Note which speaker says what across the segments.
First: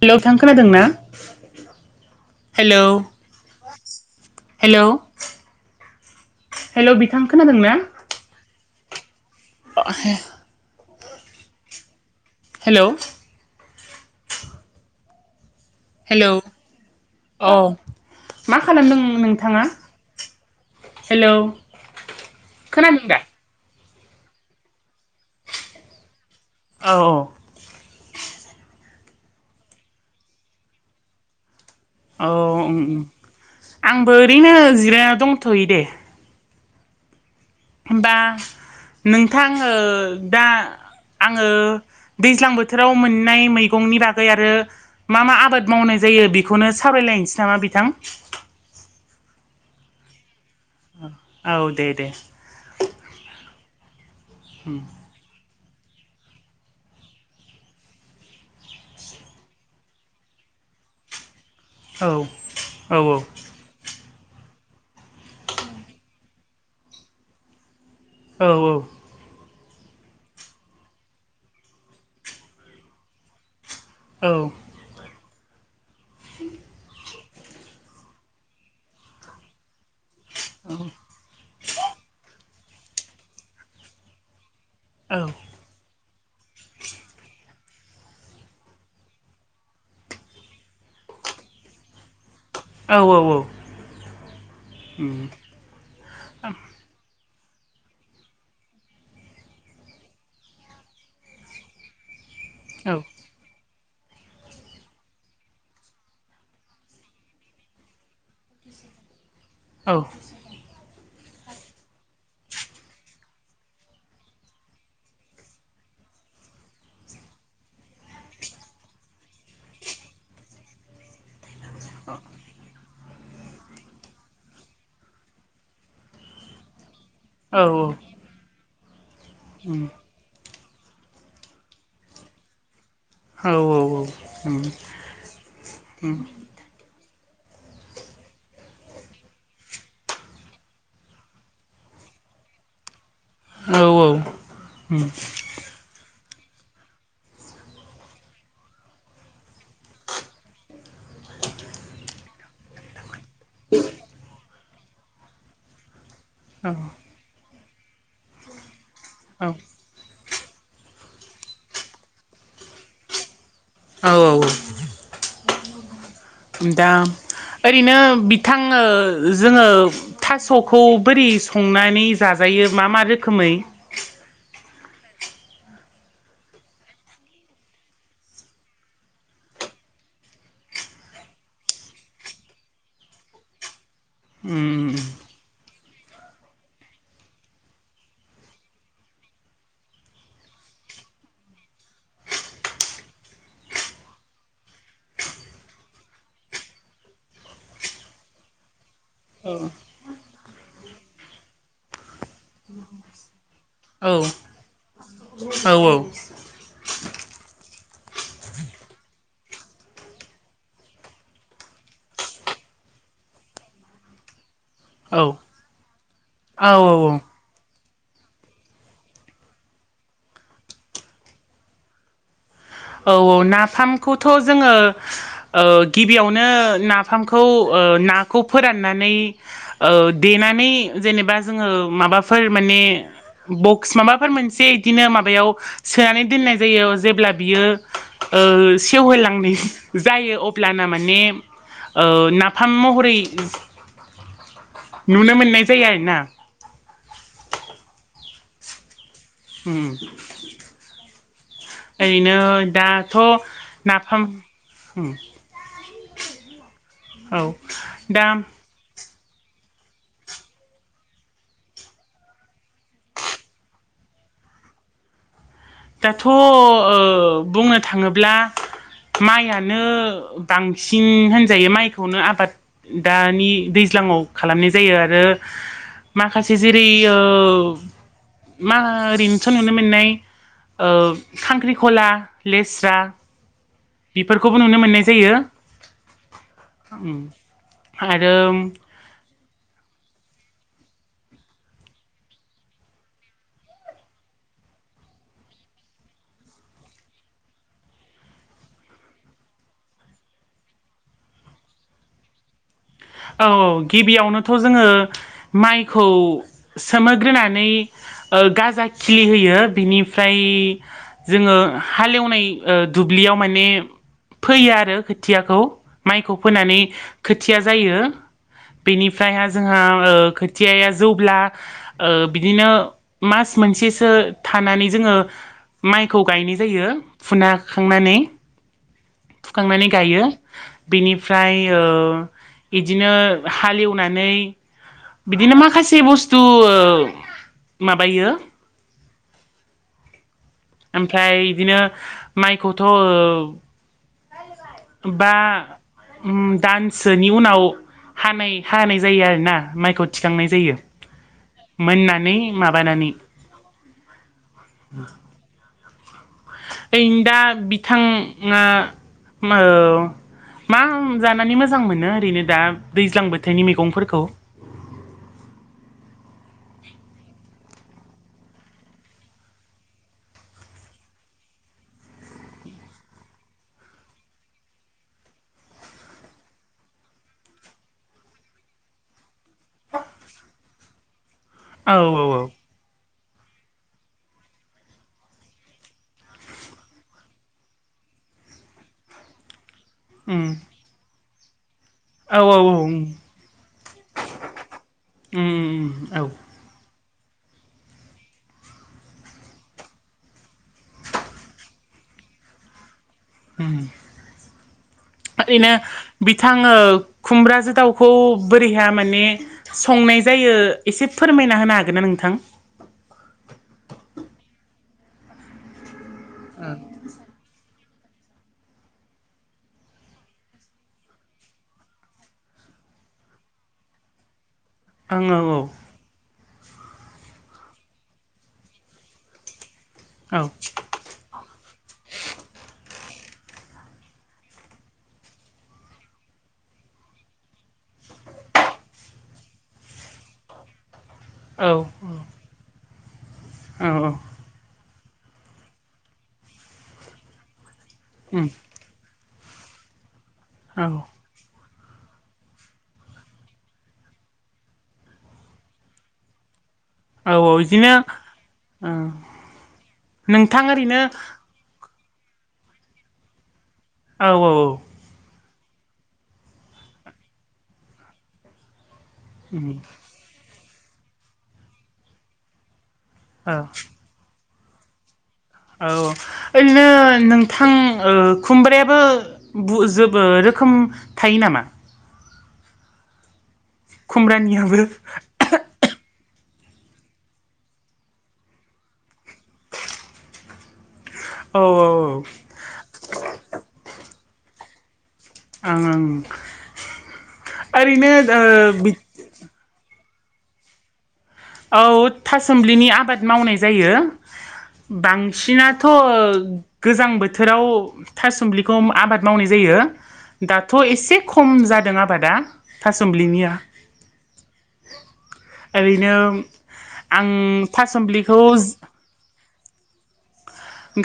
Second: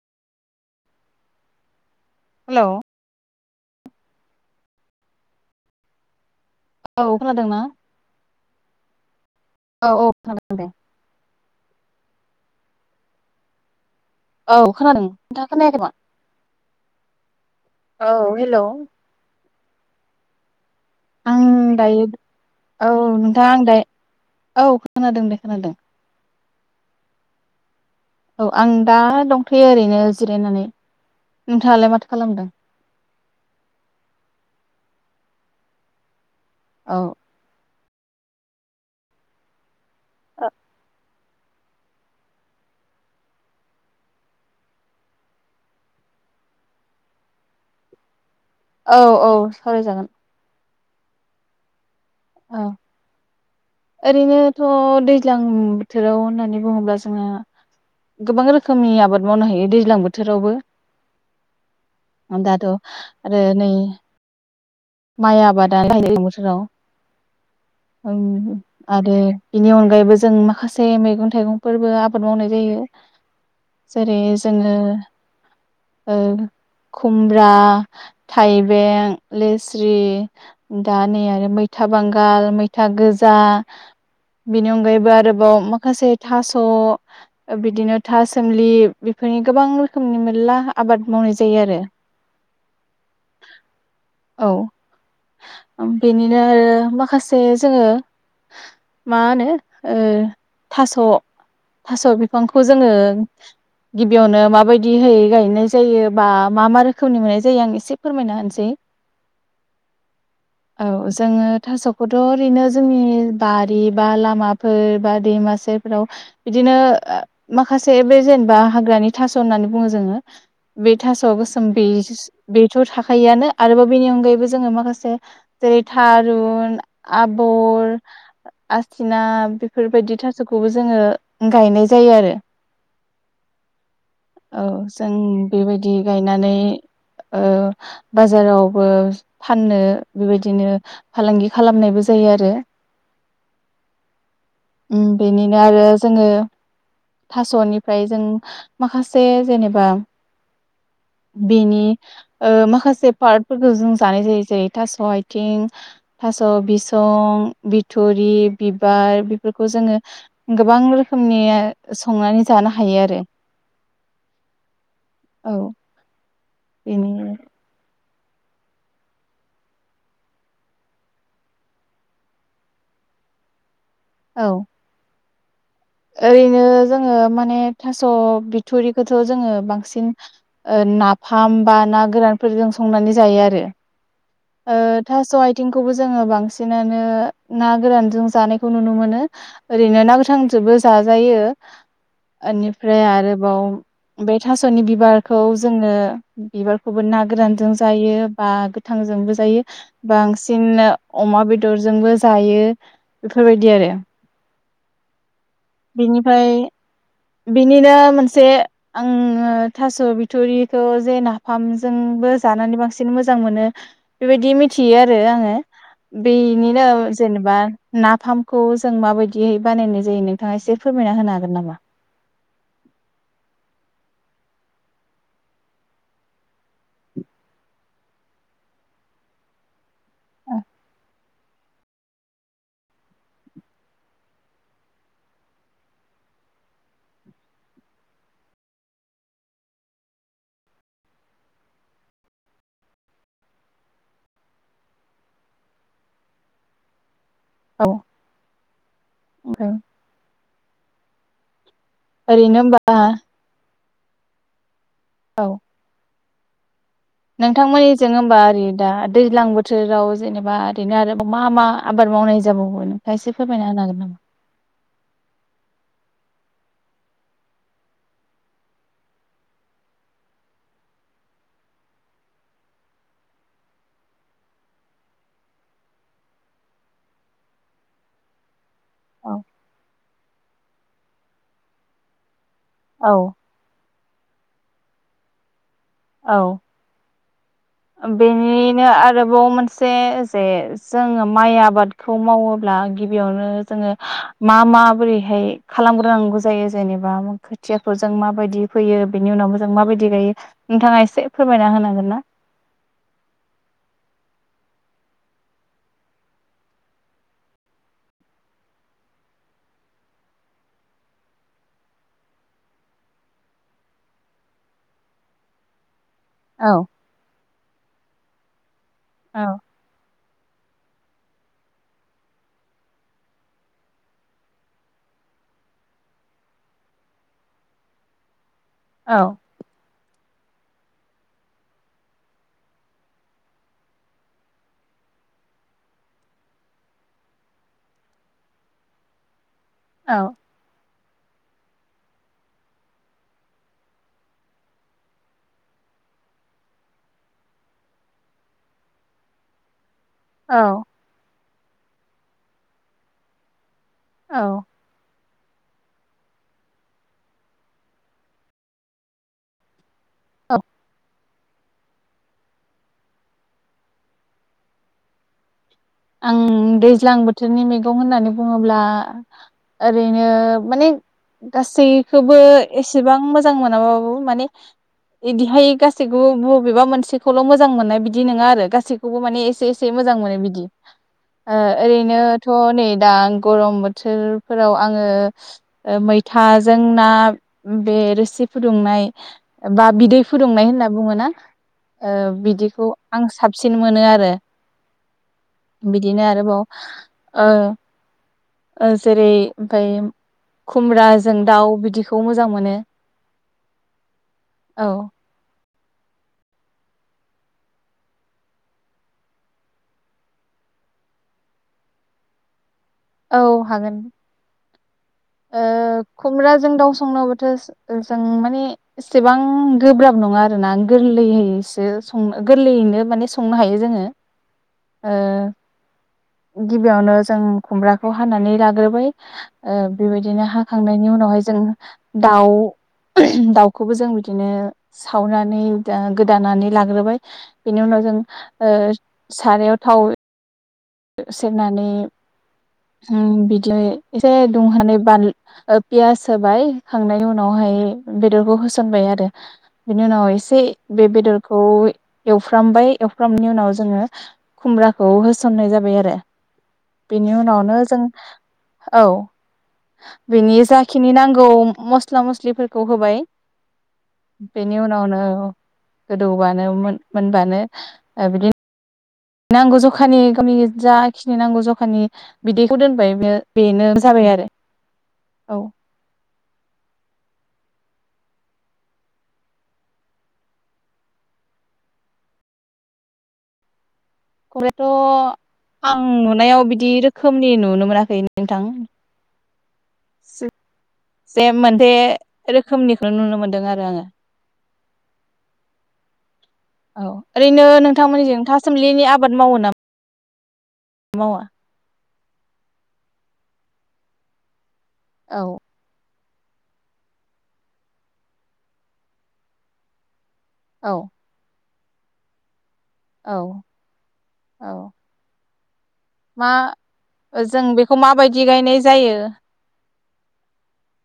Speaker 1: Hello नोंथां खोनादों ना हेलौ हेल' हेल'
Speaker 2: औ
Speaker 1: बिथां खोनादों
Speaker 2: खोनादोंना
Speaker 1: ना?
Speaker 2: औ औ खोनादों
Speaker 1: हेल'
Speaker 2: औ खोनादों नोंथां
Speaker 1: हेलौ औ
Speaker 2: औ हेलौ
Speaker 1: मा खालामदों नोंथाङा? हेलौ
Speaker 2: आं दायो औ
Speaker 1: खोनादों दा?
Speaker 2: नोंथां आं दायो औ खोनादों दे खोनादों
Speaker 1: औ
Speaker 2: औ आं दा दंथ'यो ओरैनो जिरायनानै नोंथाङालाय माथो
Speaker 1: ओ
Speaker 2: खालामदों?
Speaker 1: उम उम ओं आंबो ओरैनो जिराय दंथ'यो दे
Speaker 2: औ
Speaker 1: होमबा नोंथां ओ दा आङो दैज्लां बोथोराव मोननाय मैगंनि बागै आरो मा मा आबाद मावनाय जायो जायो बेखौनो साबायलायनोसै नामा बिथां
Speaker 2: औ औ सावरायजागोन
Speaker 1: औ दे दे
Speaker 2: औ ओरैनोथ' दैज्लां बोथोराव होननानै बुङोब्ला जोङो गोबां रोखोमनि आबाद मावनो हायो दैज्लां बोथोरावबो
Speaker 1: औ
Speaker 2: दाथ'
Speaker 1: औ
Speaker 2: आरो नै माइ आबादानो जायो बोसोराव
Speaker 1: औ
Speaker 2: उम आरो बिनि अनगायैबो जों माखासे मैगं थाइगंफोरबो आबाद मावनाय जायो जेरै
Speaker 1: औ
Speaker 2: जोङो ओ खुमब्रा थाइबें लिस स्रि
Speaker 1: औ
Speaker 2: दा नै आरो मैथा बांगाल मैथा गोजा बेनि अनगायैबो
Speaker 1: औ औ
Speaker 2: आरोबाव माखासे थास' बिदिनो था सोमलि बेफोरनि गोबां रोखोमनि मेरला आबाद मावनाय जायो आरो
Speaker 1: औ औ औ
Speaker 2: औ
Speaker 1: उम
Speaker 2: बेनिनो आरो माखासे जायो जोङो मा होनो ओ थास' थास बिफांखौ जोङो
Speaker 1: औ
Speaker 2: गिबियावनो माबायदिहै गायनाय जायो बा मा मा रोखोमनि मोननाय जायो आं एसे फोरमायना होनसै
Speaker 1: औ
Speaker 2: जोङो थास'खौथ' ओरैनो जोंनि बारि बा लामाफोर बा दैमासेफोराव बिदिनो माखासे बे जेनेबा हाग्रानि थास' होननानै बुङो जोङो बे थास'आव गोसोम बे बेथ' थाखायो आनो आरोबाव बेनि अनगायैबो जोङो माखासे जेरै थारुन
Speaker 1: औ
Speaker 2: आबर थिना
Speaker 1: उम
Speaker 2: बेफोरबायदि थास'खौबो जोङो गायनाय जायो आरो
Speaker 1: औ औ उम
Speaker 2: औ जों बेबायदि
Speaker 1: उम
Speaker 2: गायनानै ओ बाजाराव बो फाननो बेबायदिनो फालांगि खालामनायबो जायो आरो
Speaker 1: औ
Speaker 2: उम बेनिनो आरो जोङो थास'निफ्राय जों माखासे जेनेबा बेनि ओ माखासे पार्ट फोरखौ जों जानाय जायो जेरै थास' आथिं थास'
Speaker 1: औ
Speaker 2: बिसं बिथ'रि बिबार
Speaker 1: औ
Speaker 2: बेफोरखौ जोङो गोबां रोखोमनिया संनानै जानो हायो आरो
Speaker 1: औ औ
Speaker 2: औ
Speaker 1: दा
Speaker 2: बेनो
Speaker 1: ओरैनो बिथां ओ जोङो थास'खौ बोरै संनानै जाजायो मा मा रोखो- खोमै
Speaker 2: औ ओरैनो जोङो माने थास' बिथुरिखौथ' जोङो बांसिन ओ नाफाम बा ना गोरानफोरजों संनानै जायो आरो ऐ
Speaker 1: उम
Speaker 2: थास' आथिंखौबो जोङो बांसिनानो ना गोरानजों जानायखौ नुनो मोनो ओरैनो ना गोथांजोबो जाजायो बेनिफ्राय आरोबाव बे थास'नि बिबारखौ जोङो बिबारखौबो ना गोरानजों जायो बा गोथां जोंबो
Speaker 1: औ
Speaker 2: जायो बांसिन अमा बेदरजोंबो जायो बेफोरबायदि आरो
Speaker 1: औ
Speaker 2: बेनिफ्राय बिनिनो मोनसे आङो थास' बिथुरिखौ जे नाफामजों बो जानानै बांसिन मोजां मोनो बेबायदि मिथियो आरो
Speaker 1: औ
Speaker 2: आङो
Speaker 1: औ
Speaker 2: बेनिनो
Speaker 1: औ
Speaker 2: जेनेबा नाफामखौ जों माबायदियै बानायनाय जायो नों थाङा एसे फोरमायना होनो हागोन नामा
Speaker 1: औ औ नाफामखौथ' जोङो ओ गिबियावनो नाफामखौ नाखौ फोराननानै ओ देनानै जेनेबा जोङो माबाफोर माने बक्स माबाफोर मोनसे बिदिनो माबायाव सोनानै दोननाय जायो जेब्ला बियो ओ सेवहोलांनाय जायो अब्लाना माने ओ नाफाम महरै नुनो मोननाय जायो आरो ना
Speaker 2: औ
Speaker 1: उम ओरैनो दाथ' नाफाम उम
Speaker 2: औ
Speaker 1: औ
Speaker 2: नोंथांमोननिजों
Speaker 1: दा
Speaker 2: होमबा ओरै दा दैज्लां बोथोराव जेनेबा ओरैनो आरो मा मा आबाद मावनाय जाबावो नोंथाङा एसे फोरमायना होनो हागोन नामा
Speaker 1: [unintelligible] दाथ' ओ बुंनो थाङोब्ला माइयानो बांसिन होनजायो माइखौनो आबाद दानि दै ज्लाङाव खालामनाय जायो आरो माखासे जेरै ओ मा
Speaker 2: औ
Speaker 1: ओरैनोथ' नुनो मोननाय ओ खांख्रिखला लेस्रा
Speaker 2: औ
Speaker 1: बेफोरखौबो नुनो मोननाय जायो
Speaker 2: औ
Speaker 1: उम
Speaker 2: बेनिनो आरो गोबाव मोनसे जे जोङो माइ आबादखौ मावोब्ला गिबियावनो जोङो मा माबोरैहाय खालामग्रोनांगौ जायो जेनेबा खोथियाफोरजों माबायदि फैयो बेनि उनावबो जों माबायदि गायो नोंथाङा एसे फोरमायना होनो हागोन ना
Speaker 1: औ औ गिबियावनोथ' जोङो माइखौ सोमोग्रोनानै ओ गाजा खिलि होयो बिनिफ्राय जोङो हालएवना दु- ब्लियाव माने फैयो आरो खोथियाखौ माइखौ फोनानै
Speaker 2: औ
Speaker 1: खोथिया जायो बेनिफ्रायहा
Speaker 2: औ
Speaker 1: जोंहा ओ खोथियाया जौब्ला ओ बिदिनो मास मोनसेसो थानानै जोङो माइखौ गायनाय जायो फुना खांनानै
Speaker 2: औ
Speaker 1: फुखांनानै गायो बिनिफ्राय इदिनो हाल‌िवनानै बिदिनो माखासे बुस्थु माबायो
Speaker 2: औ
Speaker 1: ओमफ्राय बिदिनो माइखौथ बा दानसोनि उनाव हानाय हानाय जायो आरोना माइखौ। थिखांनाय जायो
Speaker 2: औ
Speaker 1: मोननानै माबानानै
Speaker 2: औ।
Speaker 1: ओइ दा बिथाङा ओ।
Speaker 2: औ
Speaker 1: मा आं जानानै मोजां मोनो ओरैनो दा दैज्लां बोथोरनि मैगंफोरखौ [inaudible]
Speaker 2: आं दैज्लां बोथोरनि मैगं होननानै बुङोब्ला ओरैनो माने गासैखोबो एसेबां मोजां मोनाबाबो माने इदिहाय गासैखौबो बबेबा मोनसेखौल मोजां मोननाय बिदि नोङा आरो गासैखौबो माने एसे एसे मोजां मोनो बिदि
Speaker 1: औ औ औ
Speaker 2: ओरैनोथ नै दा गरम बोथोरफोराव आङो मैथाजों ना बे रोसि फुदुंनाय बा बिदै
Speaker 1: उम
Speaker 2: फुदुंनाय होनना बुङो ना।
Speaker 1: औ औ औ
Speaker 2: बिदिखौ
Speaker 1: उम
Speaker 2: आं साबसिन मोनो आरो।
Speaker 1: उम
Speaker 2: बिदिनो
Speaker 1: औ
Speaker 2: आरोबाव ओ। ओ जेरै ओमफाय खुमब्राजों दाउ बिदिखौ मोजां मोनो औ
Speaker 1: ओरैनो बिथाङो खुमब्राजो दावखौ बोरैहा माने संनाय जायो। एसे फोरमायना होनो हागोन ना नोंथां।
Speaker 2: औ हागोन। ओ खुमब्राजों दाउ संनोबाथ जों माने इसेबां गोब्राब नङा आरो ना गोरलैहैसो संनो गोरलैयै नो माने संनो हायो जोङो ओ
Speaker 1: आं औ औ।
Speaker 2: गिबियावनो जों खुमब्राखौ हानानै लाग्रोबाय ओ
Speaker 1: औ
Speaker 2: बेबायदिनो हाखांनायनि उनावहाय जों दाउ दाउखौबो जों बिदिनो सावनानै दा गोदानानै लाग्रोबाय बेनि उनाव जों ओ सारायाव थाव
Speaker 1: औ
Speaker 2: सेरनानै उम
Speaker 1: औ
Speaker 2: बिद्लै
Speaker 1: औ
Speaker 2: एसे दुंहनानै बान पियास होबाय खांनायनि उनावहाय
Speaker 1: उम
Speaker 2: बेदरखौ होसनबाय आरो‌। बिनि उनाव एसे
Speaker 1: औ
Speaker 2: बे बेदरखौ एवफ्रामबाय एवफ्रामनायनि उनाव जोङो खुमब्राखौ होसननाय जाबाय आरो।
Speaker 1: औ
Speaker 2: बेनि उनावनो
Speaker 1: इदिनो
Speaker 2: जों
Speaker 1: ओ
Speaker 2: औ। बेनि
Speaker 1: नोंथां ओरैनो
Speaker 2: जाखिनि नांगौ मस स्ला मस्लिफोरखौ होबाय
Speaker 1: औ
Speaker 2: बेनि उनावनो गोदौबानो मोन मोनबानो बिदिन
Speaker 1: उम
Speaker 2: नांगौ जखानि गावनि जाखिनि नांगौ जखानि बिदैखौ दोन [inaudible]
Speaker 1: ओ
Speaker 2: बेनो जाबाय आरो।
Speaker 1: औ [inaudible] ‌नों थां ओ खुमब्रायाबो बु जोबोद रोखोम थायो नामा? खुमब्रानियाबो
Speaker 2: खुमब्रायाथ' आं आं नुनायाव बिदि रोखोमनि नुनो मोनाखै नोंथां।
Speaker 1: [unintelligible]
Speaker 2: जे मोनसे
Speaker 1: ओं
Speaker 2: रोखोमनिखौनो नुनो मोनदों आरो आङो।
Speaker 1: ओं ओं।
Speaker 2: औ ओरैनो नोंथांमोननिजों
Speaker 1: ओ बि
Speaker 2: थासोमलिनि आबाद मावो नाम?
Speaker 1: औ थासोमब्लिनि आबाद मावनाय जायो।
Speaker 2: औ
Speaker 1: बांसिनाथ' ओ गोजां बोथोराव थासुमब्लिखौ आबाद मावनाय जायो। दाथ'
Speaker 2: औ
Speaker 1: एसे खम जादों आबादा
Speaker 2: औ
Speaker 1: थासुमब्लिनिया।
Speaker 2: औ
Speaker 1: ओरैनो
Speaker 2: मा
Speaker 1: आं
Speaker 2: ओ जों बेखौ
Speaker 1: थासुमलिखौ
Speaker 2: माबायदि गायनाय जायो?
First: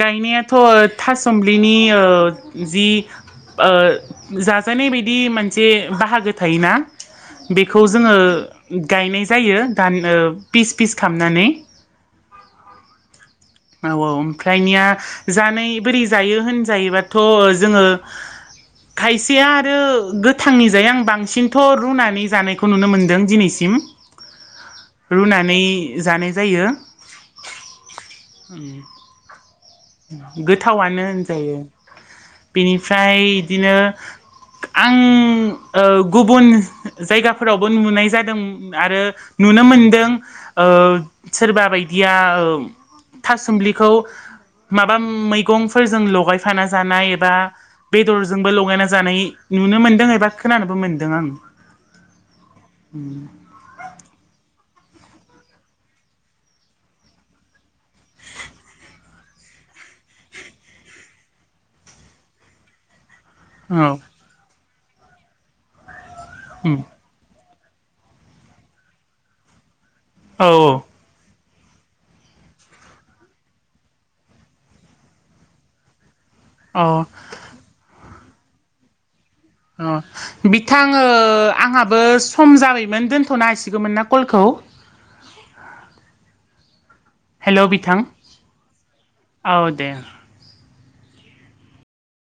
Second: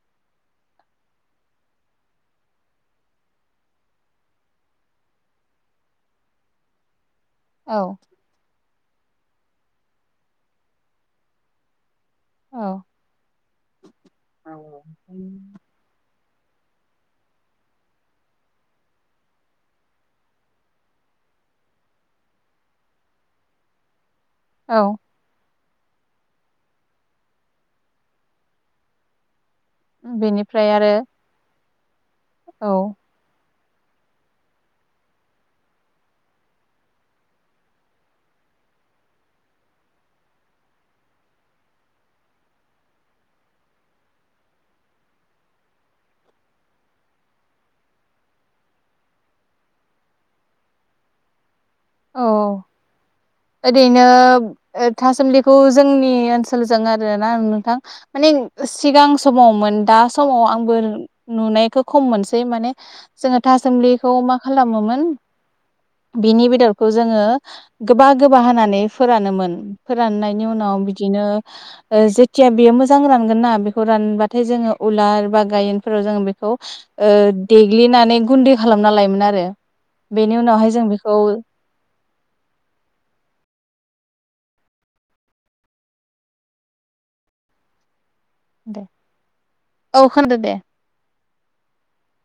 Speaker 1: गायनायाथ' थासुमब्लिनि ओ जि ओ जाजानाय बायदि मोनसे बाहागो थायोना
Speaker 2: औ
Speaker 1: बेखौ जोङो ओ गायनाय जायो दान ओ पिस फिस खामनानै।
Speaker 2: औ
Speaker 1: औ औ ओमफ्रायनिया जानाय बोरै जायो होनजायोबाथ' जोङो खायसेया आरो गोथांनि जाय आं बांसिनथ' रुनानै जानायखौ नुनो मोनदों दिनैसिम।
Speaker 2: औ
Speaker 1: रुनानै इ जानाय जायो।
Speaker 2: बेनिफ्राय आरो
Speaker 1: गोथावानो होनजायो
Speaker 2: औ
Speaker 1: बेनिफ्राय इदिनो आं ओ गुबुन जायगाफोरावबो नुनाय जादों आरो नु नुनो मोनदों ओ सोरबा बायदिया ओ थासुमब्लिखौ माबा मैगंफोरजों लगायफाना जानाय एबा बेदरजोंबो लगायना जानाय नुनो मोनदों एबा खोनानोबो मोनदों आं।
Speaker 2: औ औ ओरैनो ओ थासुमलिखौ जोंनि ओनसोलजों आरोना नोंथां माने सिगां समाव मोन दा समाव आं बोर नुनायखौ खम मोनसै माने जोङो
Speaker 1: औ
Speaker 2: थासुमलिखौ मा खालामोमोन बिनि
Speaker 1: उम
Speaker 2: बेदरखौ जोङो गोबा गोबा हानानै फोरानोमोन फोराननायनि
Speaker 1: औ
Speaker 2: उनाव बिदिनो ओ जेथिया बेयो मोजां रानगोन ना बेखौ रानबाथाय जोङो उलार बा गायेनफोराव जोङो बे खौ
Speaker 1: औ
Speaker 2: ओ देग्लिनानै गुन्दै खालामना लायोमोन आरो।
Speaker 1: अ
Speaker 2: बेनि उनावहाय जों
Speaker 1: बिथाङो
Speaker 2: बेखौ
Speaker 1: आंहा बो सम जाबायमोन दोनथ'नो हसिगौमोन ना कलखौ? हेल' बिथां।
Speaker 2: दे औ खोनादो दे।